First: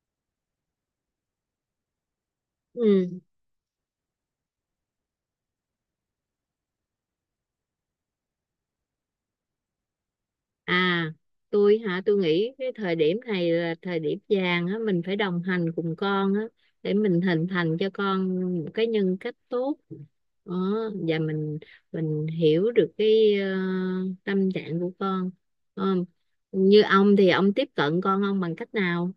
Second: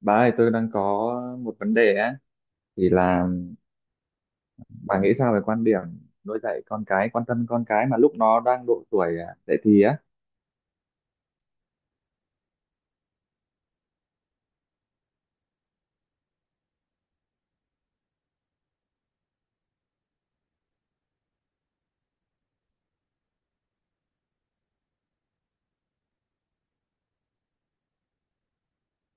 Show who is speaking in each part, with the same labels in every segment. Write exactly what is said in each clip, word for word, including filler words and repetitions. Speaker 1: Bà ơi, tôi đang có một vấn đề á, thì
Speaker 2: Ừ.
Speaker 1: là bà nghĩ sao về quan điểm nuôi dạy con cái, quan tâm con cái mà lúc nó đang độ tuổi à, dậy thì á?
Speaker 2: À, tôi hả, tôi nghĩ cái thời điểm này là thời điểm vàng á, mình phải đồng hành cùng con á, để mình hình thành cho con một cái nhân cách tốt. Đó, và mình mình hiểu được cái ờ, tâm trạng của con. Ờ, Như ông thì ông tiếp cận con ông bằng cách nào?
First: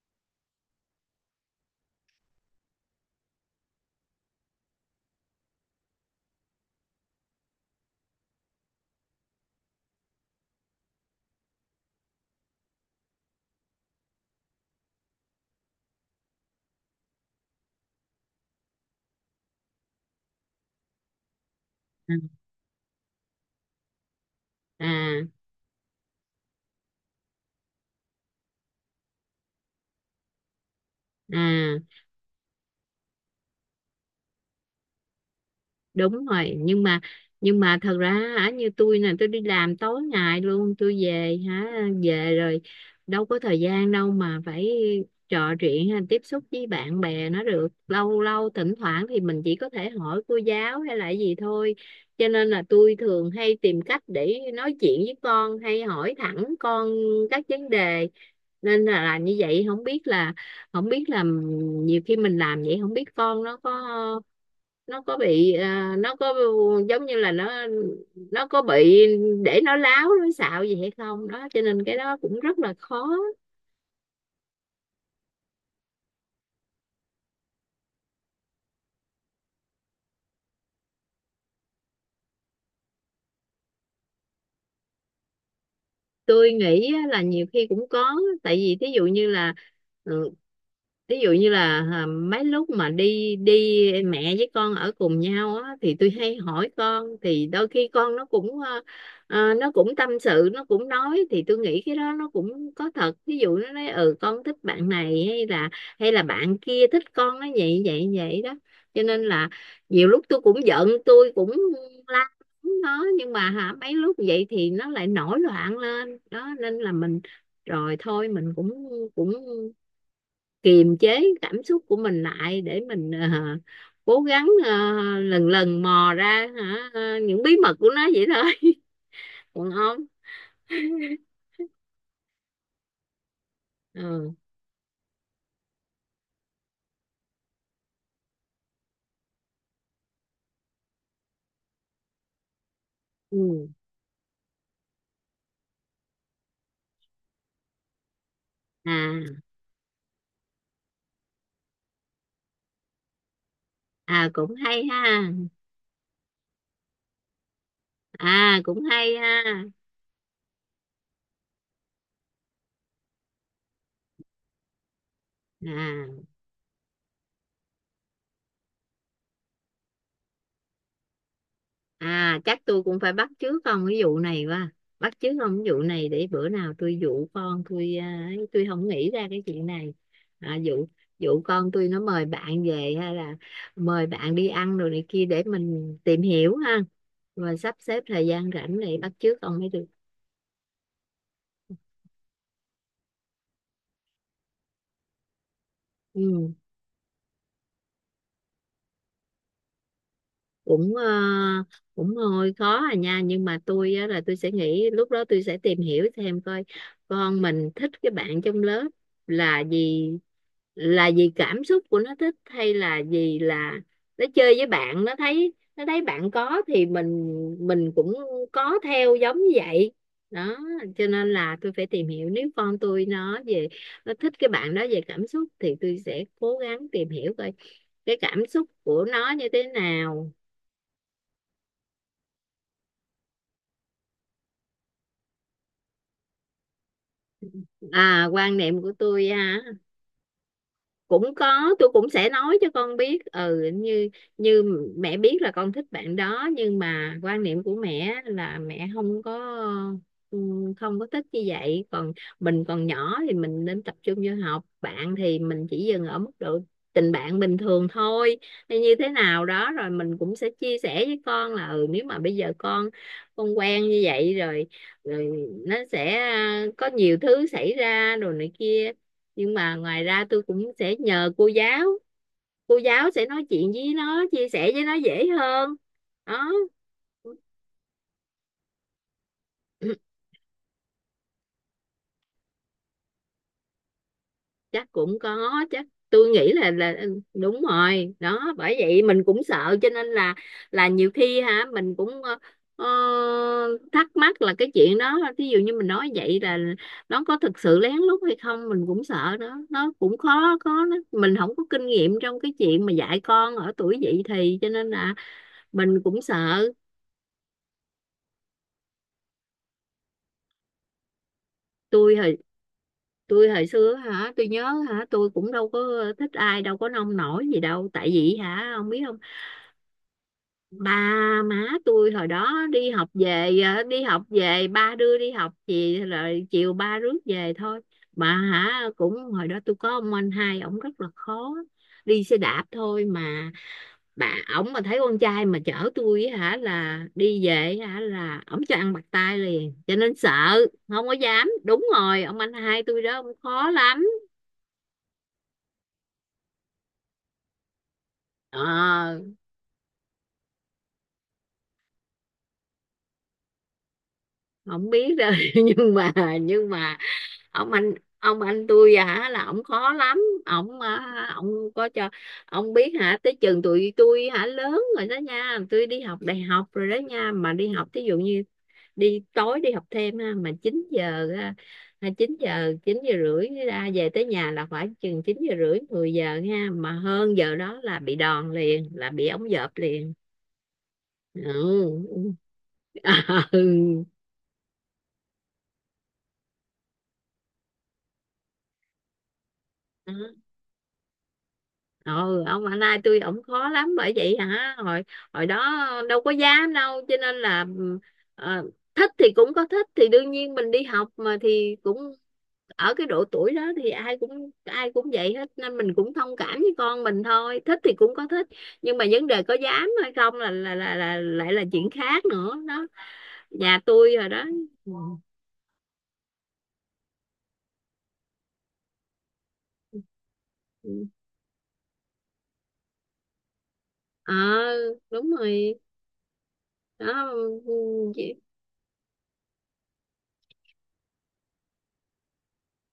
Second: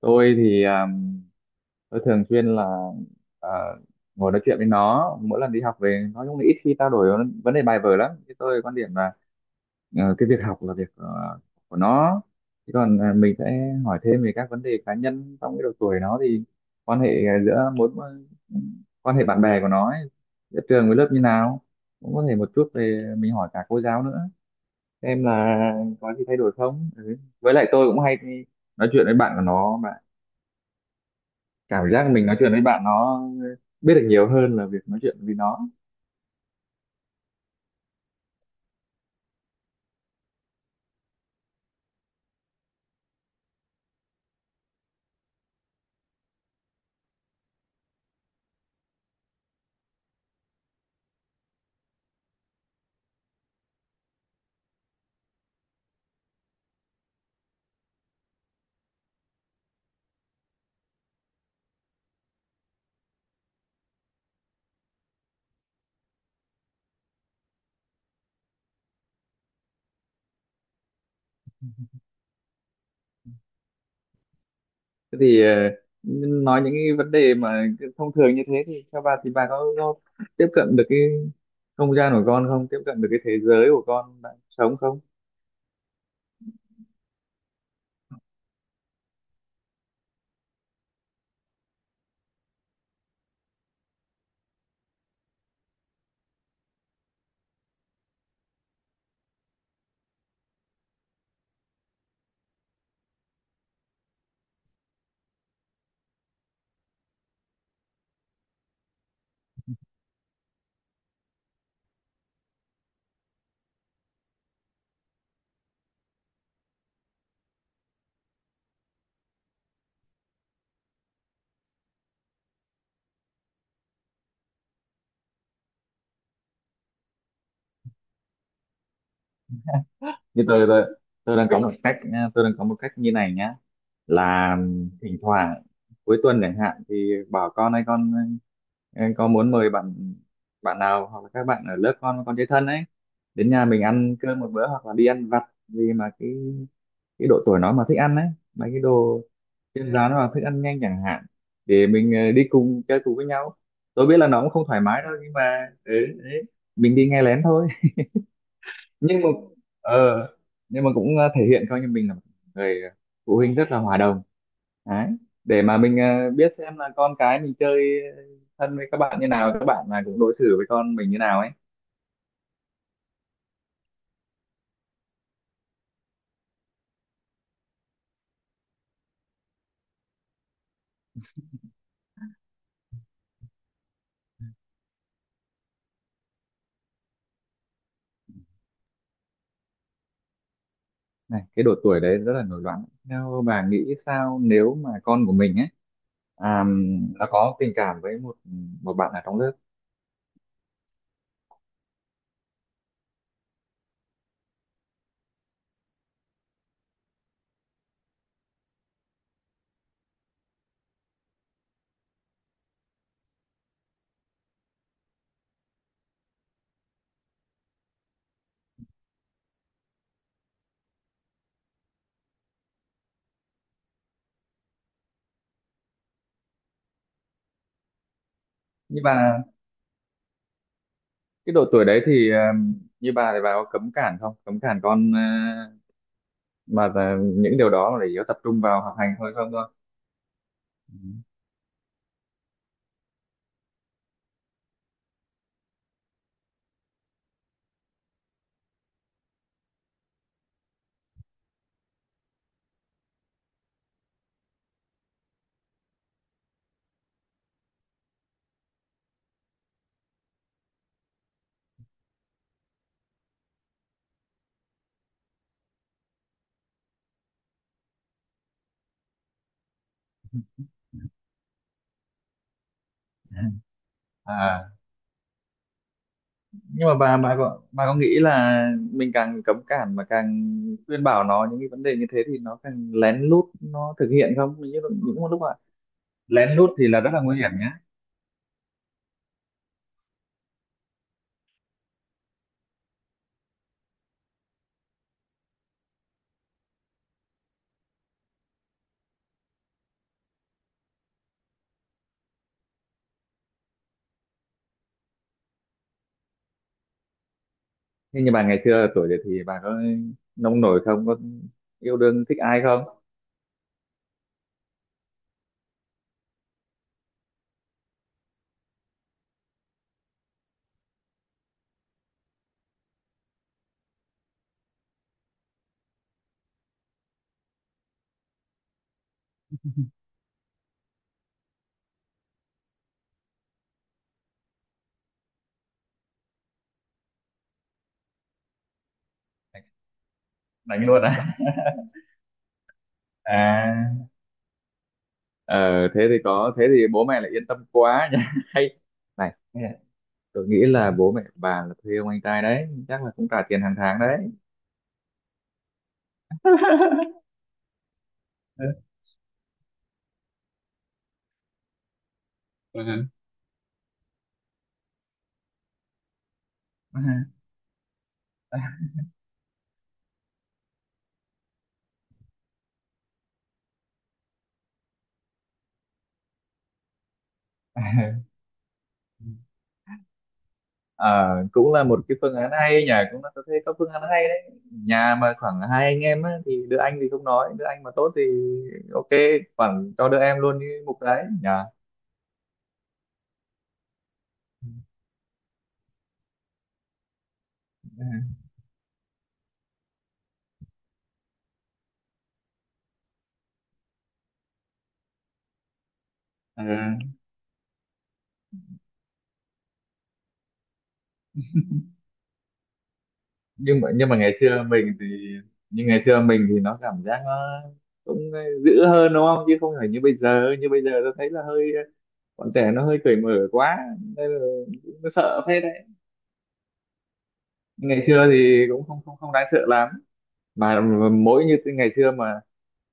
Speaker 1: Tôi thì à, tôi thường xuyên là à, ngồi nói chuyện với nó, mỗi lần đi học về nó cũng ít khi trao đổi vấn vấn đề bài vở lắm. Thì tôi quan điểm là Ờ, cái việc học là việc ờ, của nó. Thế còn ờ, mình sẽ hỏi thêm về các vấn đề cá nhân trong cái độ tuổi nó, thì quan hệ ờ, giữa mối quan hệ bạn bè của nó ấy, giữa trường với lớp như nào, cũng
Speaker 2: À,
Speaker 1: có thể một chút về mình hỏi cả cô giáo nữa xem
Speaker 2: à.
Speaker 1: là có gì thay đổi không, ừ. Với lại tôi cũng hay đi nói chuyện với bạn của nó mà,
Speaker 2: À.
Speaker 1: cảm giác mình nói chuyện với bạn nó ờ, biết được nhiều hơn là việc nói chuyện với nó.
Speaker 2: Đúng rồi, nhưng mà nhưng mà thật ra hả, như tôi nè, tôi đi làm tối ngày luôn, tôi về hả, về rồi đâu có thời gian đâu mà phải trò chuyện hay tiếp xúc với bạn bè nó được lâu. Lâu thỉnh thoảng thì mình chỉ có thể hỏi cô giáo hay là gì thôi, cho nên là tôi thường hay tìm cách để nói chuyện với con hay hỏi thẳng con các vấn đề, nên là, là như vậy. Không biết là không biết là nhiều khi mình làm vậy không biết con nó có, nó có bị à, nó có giống như là nó nó có bị để nó láo nó xạo gì hay không đó, cho nên cái đó cũng rất là khó.
Speaker 1: Thế thì ờ, nói những cái vấn đề mà cứ thông thường như thế thì theo bà thì bà có, có tiếp cận được cái không gian của con không, tiếp cận được cái thế giới của con đang sống không?
Speaker 2: Tôi nghĩ á, là nhiều khi cũng có, tại vì thí dụ như là ừ, ví dụ như là à, mấy lúc mà đi đi mẹ với con ở cùng nhau á thì tôi hay hỏi con, thì đôi khi con nó cũng ờ, ờ, nó cũng tâm sự, nó cũng nói, thì tôi nghĩ cái đó nó cũng có thật. Ví dụ nó nói ừ con thích bạn này hay là, hay là bạn kia thích con, nó vậy vậy vậy đó, cho nên là nhiều lúc tôi cũng giận, tôi cũng la nó, nhưng mà hả mấy lúc vậy thì nó lại nổi loạn lên đó, nên là mình rồi thôi mình cũng cũng kiềm chế cảm xúc của mình lại để mình ờ, cố gắng ờ, lần lần mò ra hả ờ, những bí mật của nó vậy thôi. Còn ông?
Speaker 1: Như tôi tôi, tôi đang có một cách nha, tôi đang có một cách như này nhá,
Speaker 2: Ừ.
Speaker 1: là thỉnh thoảng cuối tuần chẳng hạn thì bảo con hay con ờ, có muốn mời bạn bạn nào hoặc là các bạn ở lớp con con chơi thân ấy đến nhà
Speaker 2: Ừ.
Speaker 1: mình ăn cơm một bữa, hoặc là đi ăn vặt. Vì mà cái cái độ tuổi nó mà thích ăn ấy, mấy cái đồ
Speaker 2: À.
Speaker 1: trên rán hoặc thức ăn nhanh chẳng hạn, để mình ờ, đi cùng chơi cùng với nhau. Tôi biết là
Speaker 2: À
Speaker 1: nó cũng
Speaker 2: cũng
Speaker 1: không thoải
Speaker 2: hay
Speaker 1: mái đâu,
Speaker 2: ha.
Speaker 1: nhưng mà ừ, đấy, mình đi nghe lén thôi.
Speaker 2: À cũng hay
Speaker 1: Nhưng mà
Speaker 2: ha.
Speaker 1: ờ, nhưng mà cũng ờ, thể hiện coi như mình là một người phụ huynh rất là hòa đồng đấy, để
Speaker 2: À.
Speaker 1: mà mình ờ, biết xem là con cái mình chơi thân với các bạn như nào, các bạn là cũng đối xử với con mình như nào ấy.
Speaker 2: À chắc tôi cũng phải bắt chước ông cái vụ này quá. Bắt chước ông cái vụ này để bữa nào tôi dụ con tôi à, ấy, tôi không nghĩ ra cái chuyện này. À, dụ dụ con tôi nó mời bạn về hay là mời bạn đi ăn rồi này kia để mình tìm hiểu ha. Rồi sắp xếp thời gian rảnh để bắt chước ông mới được.
Speaker 1: Này, cái độ tuổi đấy rất là nổi loạn, theo bà nghĩ sao nếu mà con của mình ấy
Speaker 2: Ừ.
Speaker 1: à, nó có tình cảm với một một bạn ở trong lớp?
Speaker 2: Cũng ờ, cũng hơi khó à nha, nhưng mà tôi á, là tôi sẽ nghĩ lúc đó tôi sẽ tìm hiểu thêm coi con mình thích cái bạn trong lớp là gì, là vì cảm xúc của nó thích hay là vì là nó chơi với bạn nó thấy, nó thấy bạn có thì mình mình cũng có theo giống như vậy đó, cho nên là tôi phải tìm hiểu. Nếu con tôi nó về nó thích cái bạn đó về cảm xúc thì tôi sẽ cố gắng tìm hiểu coi cái cảm xúc
Speaker 1: Nhưng
Speaker 2: của nó
Speaker 1: mà
Speaker 2: như thế nào.
Speaker 1: cái độ tuổi đấy thì ờ, như bà thì bà có cấm cản không, cấm cản con ờ, mà là những điều đó mà để yếu
Speaker 2: À,
Speaker 1: tập
Speaker 2: quan
Speaker 1: trung
Speaker 2: niệm
Speaker 1: vào
Speaker 2: của
Speaker 1: học hành
Speaker 2: tôi
Speaker 1: thôi không
Speaker 2: á,
Speaker 1: thôi? Ừ.
Speaker 2: cũng có, tôi cũng sẽ nói cho con biết ừ như như mẹ biết là con thích bạn đó, nhưng mà quan niệm của mẹ là mẹ không có ừ, không có thích như vậy. Còn mình còn nhỏ thì mình nên tập trung vô học, bạn thì mình chỉ dừng ở mức độ tình bạn bình thường thôi hay như thế nào đó. Rồi mình cũng sẽ chia sẻ với con là ừ nếu mà bây giờ con con quen như vậy rồi, rồi nó sẽ à, có nhiều thứ xảy ra đồ này kia. Nhưng mà ngoài ra tôi cũng sẽ nhờ cô giáo, cô giáo sẽ nói chuyện với nó, chia sẻ
Speaker 1: À,
Speaker 2: với nó dễ hơn. Đó.
Speaker 1: nhưng mà bà bà có bà có nghĩ là mình càng cấm cản mà càng khuyên bảo nó những cái vấn đề như thế thì nó càng lén lút nó thực hiện không, những
Speaker 2: Chắc cũng
Speaker 1: những
Speaker 2: có,
Speaker 1: lúc mà
Speaker 2: chắc tôi
Speaker 1: lén
Speaker 2: nghĩ
Speaker 1: lút
Speaker 2: là
Speaker 1: thì
Speaker 2: là
Speaker 1: là rất là
Speaker 2: ừ,
Speaker 1: nguy hiểm
Speaker 2: đúng
Speaker 1: nhá?
Speaker 2: rồi đó, bởi vậy mình cũng sợ cho nên là là nhiều khi hả mình cũng ờ, ờ, thắc mắc là cái chuyện đó, ví dụ như mình nói vậy là nó có thực sự lén lút hay không, mình cũng sợ đó. Nó cũng khó, có nó mình không có kinh nghiệm trong cái chuyện mà dạy con ở tuổi dậy thì, cho nên là mình cũng sợ.
Speaker 1: Nhưng như bà ngày xưa ở tuổi đấy thì bà có nông nổi không, có yêu
Speaker 2: tôi
Speaker 1: đương
Speaker 2: hồi
Speaker 1: thích ai không?
Speaker 2: tôi hồi xưa hả, tôi nhớ hả, tôi cũng đâu có thích ai, đâu có nông nổi gì đâu, tại vì hả ông biết không, ba má tôi hồi đó đi học về ờ, đi học về ba đưa đi học gì rồi chiều ba rước về thôi, mà hả cũng hồi đó tôi có ông anh hai ổng rất là khó. Đi xe đạp thôi mà bà, ổng mà thấy con trai mà chở tôi á hả là đi về hả là ổng cho ăn bạc tai liền, cho nên sợ
Speaker 1: Đánh luôn
Speaker 2: không có
Speaker 1: á?
Speaker 2: dám. Đúng rồi, ông anh hai tôi đó ông khó lắm.
Speaker 1: À. Ờ, thế thì có, thế thì bố mẹ lại yên tâm quá nhá.
Speaker 2: Ờ
Speaker 1: Hay này, tôi nghĩ là bố mẹ bà là thuê ông anh trai đấy chắc là cũng trả tiền hàng tháng đấy.
Speaker 2: không biết rồi. Nhưng mà, nhưng mà ông anh ông
Speaker 1: Ừ.
Speaker 2: anh tôi hả là ổng khó lắm. Ổng à, ổng có cho ông biết hả tới chừng tụi tôi hả lớn rồi đó nha, tôi đi học đại học rồi đó
Speaker 1: Ừ.
Speaker 2: nha, mà đi học thí dụ như đi tối đi học thêm ha mà chín giờ ha, chín giờ chín giờ rưỡi ra về, tới nhà là phải chừng chín giờ rưỡi mười giờ ha, mà hơn giờ đó là bị đòn liền, là bị ống dợp liền.
Speaker 1: Ờ, cũng là một cái
Speaker 2: Ừ.
Speaker 1: phương án hay nhỉ, cũng là tôi thấy có phương án hay đấy. Nhà mà khoảng hai anh em á, thì đứa anh thì không nói, đứa anh mà tốt thì ok, khoảng cho
Speaker 2: Ừ.
Speaker 1: đứa em luôn đi mục đấy nhỉ.
Speaker 2: Ừ ông anh hai tôi ổng khó lắm, bởi vậy hả hồi hồi đó đâu có dám đâu, cho nên là
Speaker 1: Ừ.
Speaker 2: ờ, thích thì cũng có thích thì đương nhiên mình đi học mà thì cũng ở cái độ tuổi đó thì ai cũng ai cũng vậy hết, nên mình cũng thông cảm
Speaker 1: Ừ.
Speaker 2: với con mình thôi, thích thì cũng có thích. Nhưng mà vấn đề có dám hay không là là là, là lại là chuyện khác nữa đó. Nhà
Speaker 1: nhưng mà nhưng
Speaker 2: tôi
Speaker 1: mà
Speaker 2: rồi
Speaker 1: Ngày
Speaker 2: đó.
Speaker 1: xưa mình thì, nhưng ngày xưa mình thì nó cảm giác nó cũng dữ hơn đúng không, chứ không phải như bây giờ. Như bây giờ
Speaker 2: Ừ.
Speaker 1: tôi thấy là hơi, bọn trẻ nó hơi cởi mở quá nên
Speaker 2: Ờ
Speaker 1: là cũng
Speaker 2: đúng
Speaker 1: sợ phết đấy.
Speaker 2: rồi đó.
Speaker 1: Ngày xưa thì cũng không không không đáng sợ lắm, mà mỗi như ngày xưa mà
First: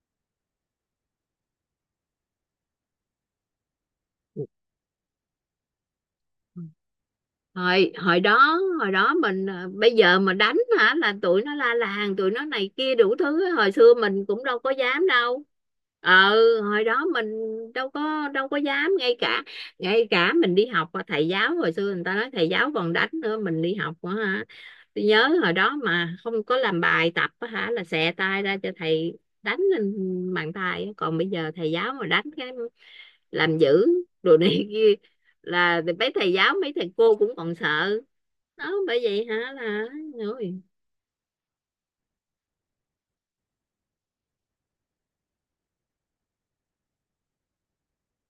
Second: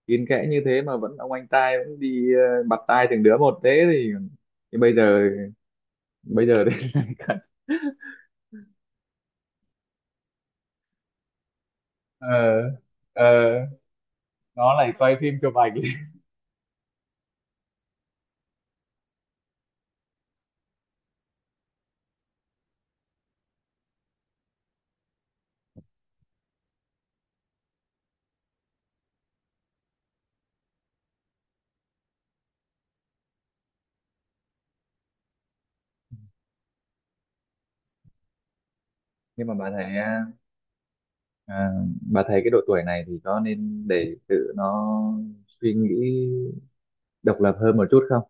Speaker 1: kín kẽ như thế mà vẫn ông anh trai vẫn đi ờ, bặt tai từng đứa một thế thì, thì bây giờ, bây giờ thì
Speaker 2: Hồi hồi đó hồi đó mình à, bây giờ mà đánh hả là tụi nó la làng, tụi nó
Speaker 1: ờ,
Speaker 2: này kia đủ
Speaker 1: ờ,
Speaker 2: thứ á. Hồi xưa mình cũng đâu có
Speaker 1: nó lại
Speaker 2: dám
Speaker 1: quay phim
Speaker 2: đâu.
Speaker 1: chụp ảnh.
Speaker 2: Ờ hồi đó mình đâu có đâu có dám, ngay cả ngay cả mình đi học á, thầy giáo hồi xưa người ta nói thầy giáo còn đánh nữa, mình đi học á hả, tôi nhớ hồi đó mà không có làm bài tập á hả là xẹ tay ra cho thầy đánh lên bàn tay á. Còn bây giờ thầy giáo mà đánh cái làm dữ đồ này kia là mấy thầy giáo mấy thầy cô cũng còn sợ đó, bởi vậy
Speaker 1: Nhưng
Speaker 2: hả
Speaker 1: mà bà
Speaker 2: là
Speaker 1: thấy à,
Speaker 2: rồi.
Speaker 1: À, bà thấy cái độ tuổi này thì có nên để tự nó suy nghĩ độc lập hơn một chút không?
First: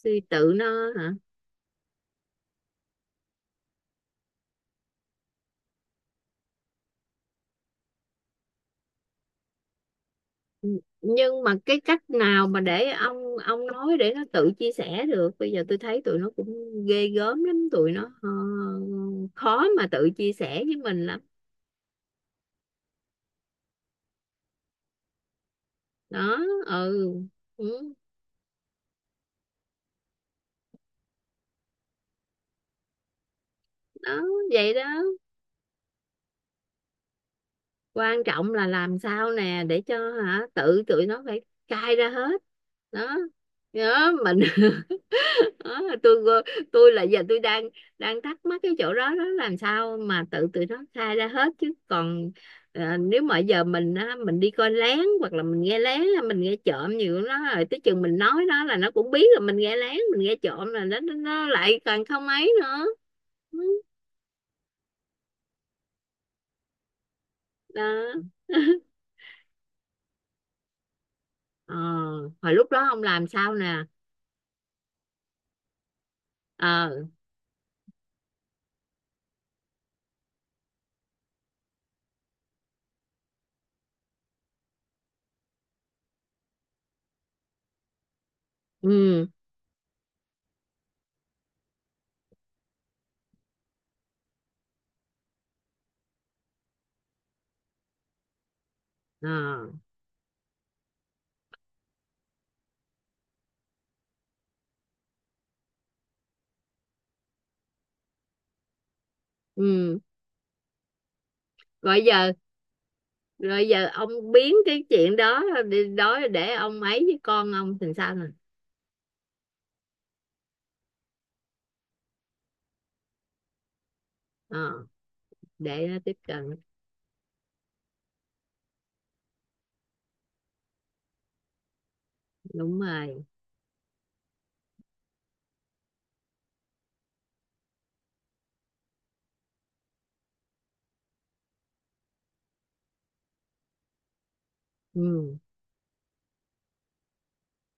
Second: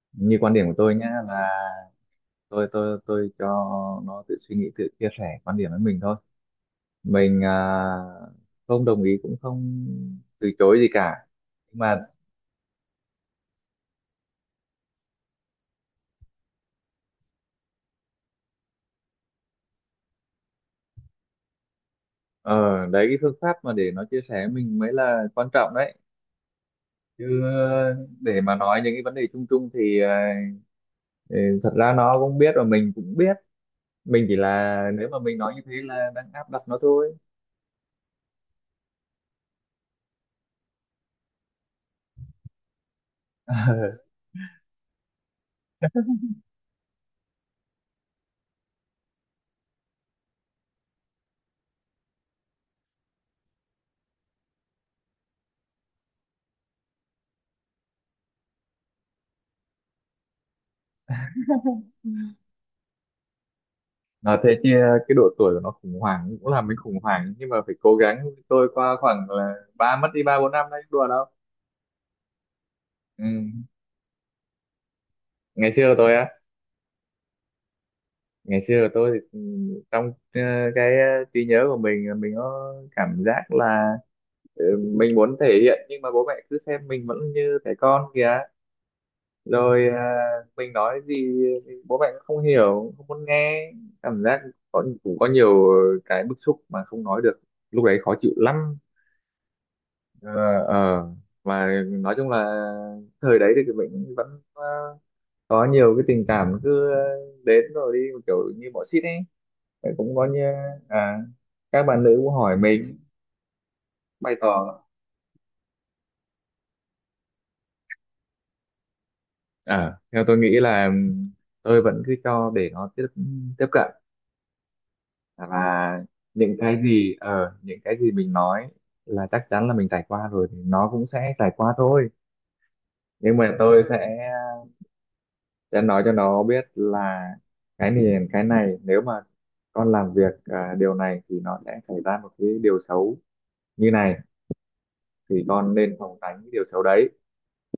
Speaker 2: Suy
Speaker 1: Như
Speaker 2: tự
Speaker 1: quan điểm của
Speaker 2: nó
Speaker 1: tôi nhá,
Speaker 2: hả?
Speaker 1: là tôi tôi tôi cho nó tự suy nghĩ, tự chia sẻ quan điểm với mình thôi. Mình à, không đồng ý cũng không từ chối gì cả.
Speaker 2: Nhưng mà
Speaker 1: Nhưng
Speaker 2: cái cách
Speaker 1: mà
Speaker 2: nào mà để ông ông nói để nó tự chia sẻ được? Bây giờ tôi thấy tụi nó cũng ghê gớm lắm, tụi nó ờ, khó mà tự chia sẻ với mình lắm.
Speaker 1: ờ, đấy, cái phương pháp mà để nó chia sẻ với mình mới là quan trọng đấy.
Speaker 2: Đó. Ừ.
Speaker 1: Chứ
Speaker 2: Ừ.
Speaker 1: ờ, để mà nói những cái vấn đề chung chung thì ờ, thì thật ra nó cũng biết và mình cũng biết,
Speaker 2: Đó.
Speaker 1: mình chỉ
Speaker 2: Vậy
Speaker 1: là
Speaker 2: đó,
Speaker 1: nếu mà mình nói như thế là đang áp đặt nó thôi.
Speaker 2: quan trọng là làm sao nè để cho hả tự tụi nó phải cai ra hết đó. Nhớ mình. Đó, tôi tôi là giờ tôi đang đang thắc mắc cái chỗ đó đó, làm sao mà tự tụi nó khai ra hết chứ còn à, nếu mà giờ mình á, mình đi coi lén hoặc là mình nghe lén, là mình nghe trộm nhiều của nó, rồi tới chừng mình nói nó là nó cũng biết là mình nghe lén mình nghe trộm, là nó nó nó lại càng không ấy nữa. Ừ,
Speaker 1: Nói thế chứ cái độ tuổi của nó khủng hoảng cũng làm mình khủng hoảng, nhưng mà phải
Speaker 2: đó.
Speaker 1: cố gắng. Tôi qua khoảng là ba mất đi ba bốn năm đấy, đùa đâu.
Speaker 2: Ờ hồi lúc đó ông làm sao
Speaker 1: Ừ.
Speaker 2: nè?
Speaker 1: Ngày xưa của tôi á,
Speaker 2: Ờ.
Speaker 1: ngày xưa của tôi thì ừ, trong ờ, cái ờ, trí nhớ của mình ờ, mình có cảm giác là ừ, mình muốn thể hiện nhưng mà bố mẹ cứ xem mình vẫn như trẻ con kìa.
Speaker 2: Ừ.
Speaker 1: Rồi à, mình nói gì thì bố mẹ cũng không hiểu, không muốn nghe, cảm giác có cũng có nhiều cái bức xúc mà không nói được, lúc đấy khó chịu lắm.
Speaker 2: Ờ.
Speaker 1: Ờ, ờ. Mà nói chung là thời đấy thì mình vẫn ờ, có nhiều cái tình cảm cứ ờ, đến rồi đi, một kiểu như bỏ xít ấy. Vậy
Speaker 2: Ừ.
Speaker 1: cũng có như à các
Speaker 2: rồi
Speaker 1: bạn nữ
Speaker 2: giờ
Speaker 1: cũng hỏi mình
Speaker 2: rồi giờ ông
Speaker 1: bày
Speaker 2: biến
Speaker 1: tỏ.
Speaker 2: cái chuyện đó đi đó, để ông ấy với con ông thì sao nè?
Speaker 1: À, theo tôi nghĩ là tôi vẫn cứ cho để nó tiếp tiếp cận,
Speaker 2: ờ, để nó
Speaker 1: và
Speaker 2: tiếp cận.
Speaker 1: những cái gì ở những cái gì mình nói là chắc chắn là mình trải qua rồi thì nó cũng sẽ trải qua thôi.
Speaker 2: Đúng rồi.
Speaker 1: Nhưng mà tôi sẽ sẽ nói cho nó biết là cái này cái này nếu mà con làm việc à, điều này thì nó sẽ xảy ra một cái điều xấu như này,
Speaker 2: Ừ.
Speaker 1: thì con nên phòng tránh cái điều xấu đấy.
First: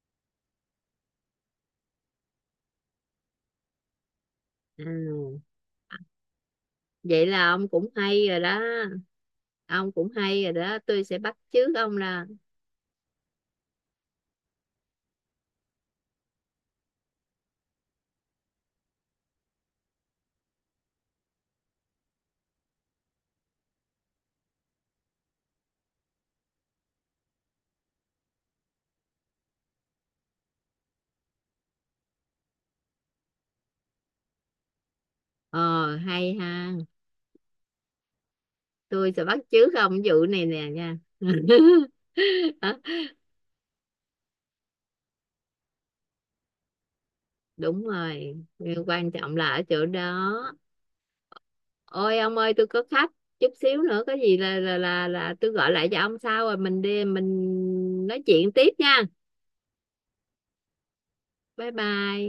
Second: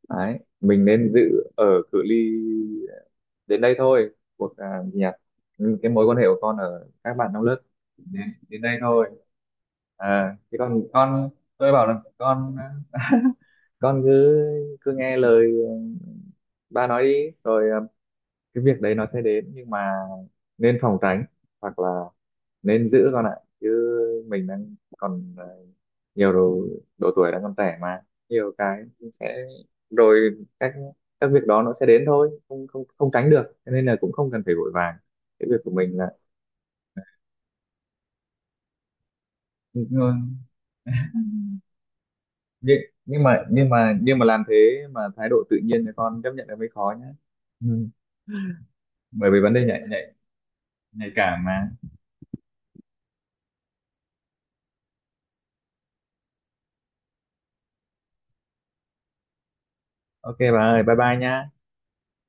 Speaker 1: Đấy, mình nên giữ ở cự ly đến đây thôi, cuộc à, gì nhỉ,
Speaker 2: À,
Speaker 1: ừ, cái mối quan hệ của con ở các
Speaker 2: vậy
Speaker 1: bạn trong
Speaker 2: là
Speaker 1: lớp
Speaker 2: ông cũng
Speaker 1: đến
Speaker 2: hay rồi đó.
Speaker 1: đến đây thôi.
Speaker 2: Ông cũng
Speaker 1: À
Speaker 2: hay rồi
Speaker 1: thì
Speaker 2: đó,
Speaker 1: còn
Speaker 2: tôi sẽ
Speaker 1: con,
Speaker 2: bắt chước
Speaker 1: tôi bảo
Speaker 2: ông
Speaker 1: là
Speaker 2: ra.
Speaker 1: con à, con cứ cứ nghe lời ừ, ba nói đi, rồi à, cái việc đấy nó sẽ đến, nhưng mà nên phòng tránh, hoặc là nên giữ con ạ. Chứ mình đang còn à, nhiều đồ, độ tuổi đang còn trẻ mà nhiều cái sẽ, rồi các các việc đó nó sẽ đến thôi, không không không tránh được, cho nên là cũng không cần phải vội vàng, cái việc của
Speaker 2: Ờ
Speaker 1: mình là.
Speaker 2: hay ha, tôi sẽ bắt chước
Speaker 1: Ừ.
Speaker 2: ông vụ này nè nha.
Speaker 1: nhưng, nhưng mà nhưng mà nhưng mà làm thế mà thái độ tự nhiên thì con chấp nhận là mới khó nhá.
Speaker 2: Đúng
Speaker 1: Ừ.
Speaker 2: rồi, quan
Speaker 1: Bởi
Speaker 2: trọng
Speaker 1: vì
Speaker 2: là
Speaker 1: vấn
Speaker 2: ở
Speaker 1: đề nhạy
Speaker 2: chỗ
Speaker 1: nhạy
Speaker 2: đó.
Speaker 1: nhạy cảm mà.
Speaker 2: Ôi ông ơi tôi có khách, chút xíu nữa có gì là là là là tôi gọi lại cho ông sau, rồi mình đi mình nói chuyện tiếp nha.
Speaker 1: Ok bà ơi, bye bye nhá.
Speaker 2: Bye bye.